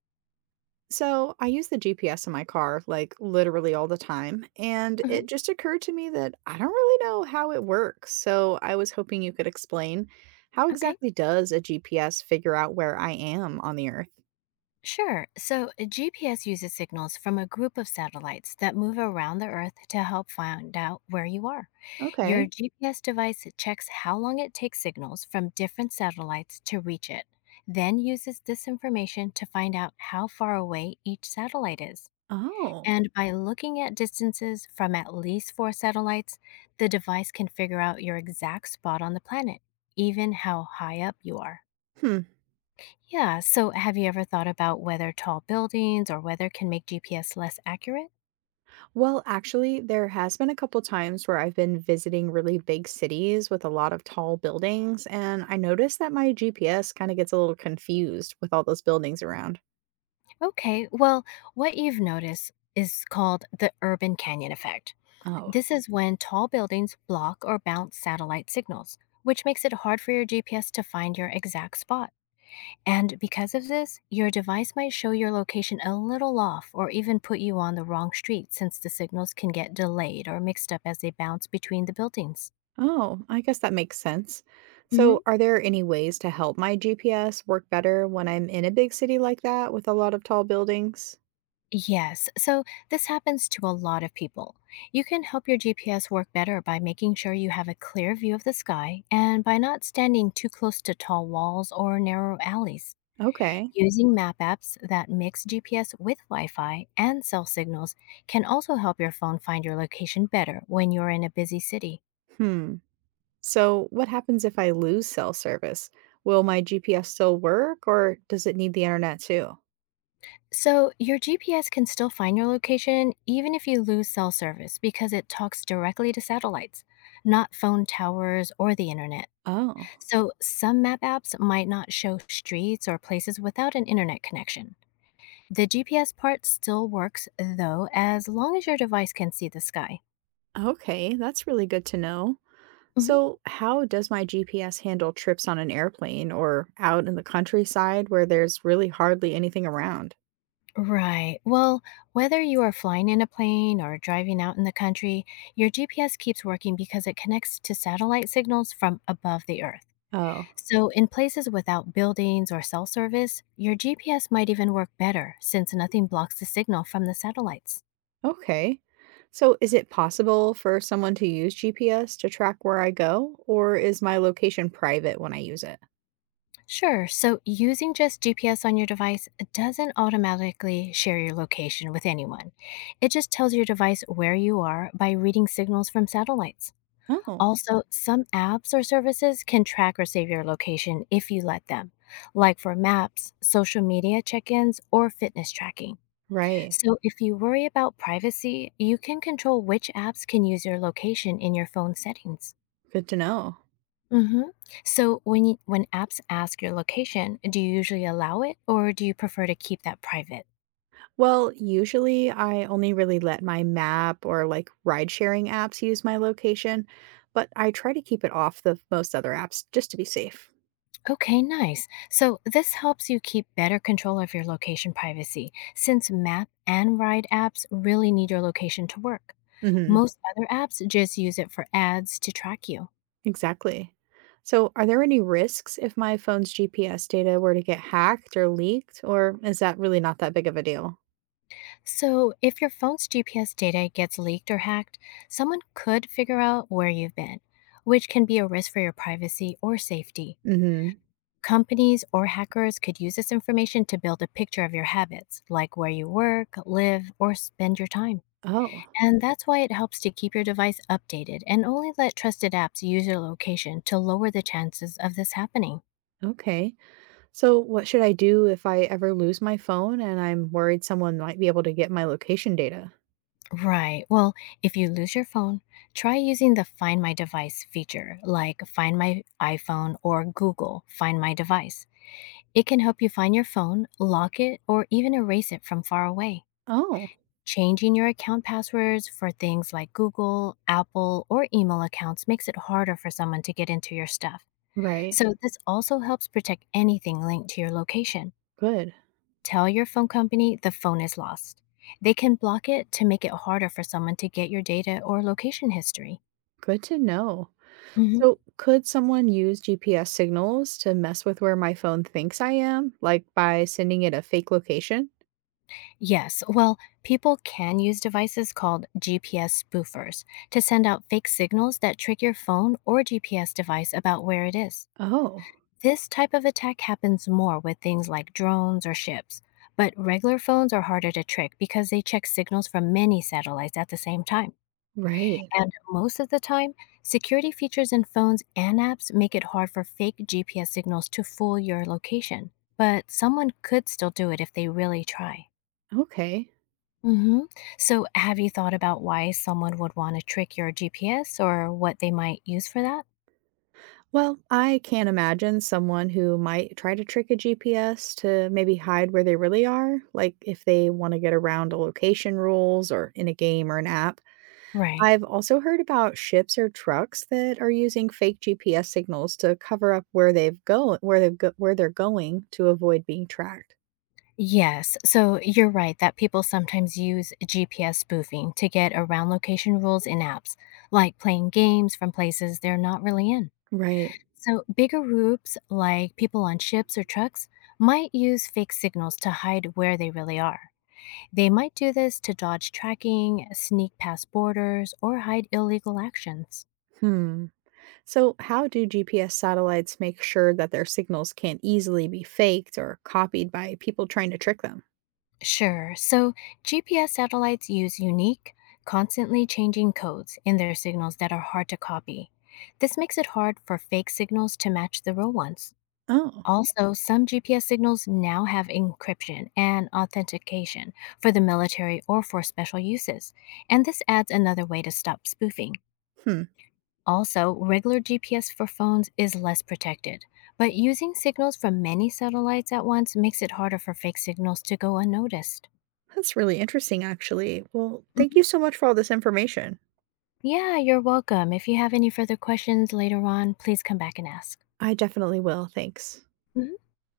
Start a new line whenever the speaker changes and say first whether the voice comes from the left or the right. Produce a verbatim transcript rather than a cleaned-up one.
right: So I use the G P S in my car, like, literally all the time. And it
left: Mhm.
right: just occurred to me that I don't really know how it works. So I was hoping you could explain, how
left: Okay,
right: exactly does a G P S figure out where I am on the earth?
left: sure. So, a G P S uses signals from a group of satellites that move around the Earth to help find out where you are. Your
right: Okay.
left: G P S device checks how long it takes signals from different satellites to reach it, then uses this information to find out how far away each satellite is.
right: Oh.
left: And by looking at distances from at least four satellites, the device can figure out your exact spot on the planet, even how high up you are.
right: Hmm.
left: Yeah. So, have you ever thought about whether tall buildings or weather can make G P S less accurate?
right: Well, actually, there has been a couple times where I've been visiting really big cities with a lot of tall buildings, and I noticed that my G P S kind of gets a little confused with all those buildings around.
left: Okay. Well, what you've noticed is called the urban canyon effect.
right: Oh.
left: This is when tall buildings block or bounce satellite signals, which makes it hard for your G P S to find your exact spot. And because of this, your device might show your location a little off or even put you on the wrong street since the signals can get delayed or mixed up as they bounce between the buildings.
right: Oh, I guess that makes sense.
left: Mhm.
right: So, are there any ways to help my G P S work better when I'm in a big city like that with a lot of tall buildings?
left: Yes, so this happens to a lot of people. You can help your G P S work better by making sure you have a clear view of the sky and by not standing too close to tall walls or narrow alleys.
right: Okay.
left: Using map apps that mix G P S with Wi Fi and cell signals can also help your phone find your location better when you're in a busy city.
right: Hmm. So, what happens if I lose cell service? Will my G P S still work or does it need the internet too?
left: So, your G P S can still find your location even if you lose cell service because it talks directly to satellites, not phone towers or the internet.
right: Oh,
left: So, some map apps might not show streets or places without an internet connection. The G P S part still works, though, as long as your device can see the sky.
right: okay. That's really good to know.
left: Mhm.
right: So, how does my G P S handle trips on an airplane or out in the countryside where there's really hardly anything around?
left: Right. Well, whether you are flying in a plane or driving out in the country, your G P S keeps working because it connects to satellite signals from above the earth.
right: Oh.
left: So, in places without buildings or cell service, your G P S might even work better since nothing blocks the signal from the satellites.
right: Okay. So, is it possible for someone to use G P S to track where I go, or is my location private when I use it?
left: Sure. So using just G P S on your device doesn't automatically share your location with anyone. It just tells your device where you are by reading signals from satellites.
right: Oh,
left: Also, some apps or services can track or save your location if you let them, like for maps, social media check ins, or fitness tracking.
right: right.
left: So if you worry about privacy, you can control which apps can use your location in your phone settings.
right: Good to know.
left: Mhm. So when you, when apps ask your location, do you usually allow it or do you prefer to keep that private?
right: Well, usually I only really let my map or, like, ride sharing apps use my location, but I try to keep it off the most other apps just to be safe.
left: Okay, nice. So this helps you keep better control of your location privacy since map and ride apps really need your location to work.
right: Hmm.
left: Most other apps just use it for ads to track you.
right: Exactly. So, are there any risks if my phone's G P S data were to get hacked or leaked, or is that really not that big of a deal?
left: So if your phone's G P S data gets leaked or hacked, someone could figure out where you've been, which can be a risk for your privacy or safety.
right: Hmm.
left: Companies or hackers could use this information to build a picture of your habits, like where you work, live, or spend your time.
right: Oh.
left: And that's why it helps to keep your device updated and only let trusted apps use your location to lower the chances of this happening.
right: Okay. So, what should I do if I ever lose my phone and I'm worried someone might be able to get my location data?
left: Right. Well, if you lose your phone, try using the Find My Device feature, like Find My iPhone or Google Find My Device. It can help you find your phone, lock it, or even erase it from far away.
right: Oh,
left: Changing your account passwords for things like Google, Apple, or email accounts makes it harder for someone to get into your stuff.
right: right.
left: So, this also helps protect anything linked to your location.
right: Good.
left: Tell your phone company the phone is lost. They can block it to make it harder for someone to get your data or location history.
right: Good to know.
left: Mhm.
right: So, could someone use G P S signals to mess with where my phone thinks I am, like by sending it a fake location?
left: Yes, well, people can use devices called G P S spoofers to send out fake signals that trick your phone or G P S device about where it is.
right: Oh,
left: This type of attack happens more with things like drones or ships, but regular phones are harder to trick because they check signals from many satellites at the same time.
right: right.
left: And most of the time, security features in phones and apps make it hard for fake G P S signals to fool your location. But someone could still do it if they really try.
right: Okay.
left: Hmm. So, have you thought about why someone would want to trick your G P S or what they might use for that?
right: Well, I can't imagine someone who might try to trick a G P S to maybe hide where they really are, like if they want to get around a location rules or in a game or an app.
left: Right.
right: I've also heard about ships or trucks that are using fake G P S signals to cover up where they've go where they've go where they're going to avoid being tracked.
left: Yes. So you're right that people sometimes use G P S spoofing to get around location rules in apps, like playing games from places they're not really in.
right: Right.
left: So bigger groups, like people on ships or trucks, might use fake signals to hide where they really are. They might do this to dodge tracking, sneak past borders, or hide illegal actions.
right: Hmm. So, how do G P S satellites make sure that their signals can't easily be faked or copied by people trying to trick them?
left: Sure. So G P S satellites use unique, constantly changing codes in their signals that are hard to copy. This makes it hard for fake signals to match the real ones.
right: Oh,
left: Also, some G P S signals now have encryption and authentication for the military or for special uses, and this adds another way to stop spoofing.
right: hmm.
left: Also, regular G P S for phones is less protected, but using signals from many satellites at once makes it harder for fake signals to go unnoticed.
right: That's really interesting, actually. Well, thank you so much for all this information.
left: Yeah, you're welcome. If you have any further questions later on, please come back and ask.
right: I definitely will. Thanks.
left: Mhm.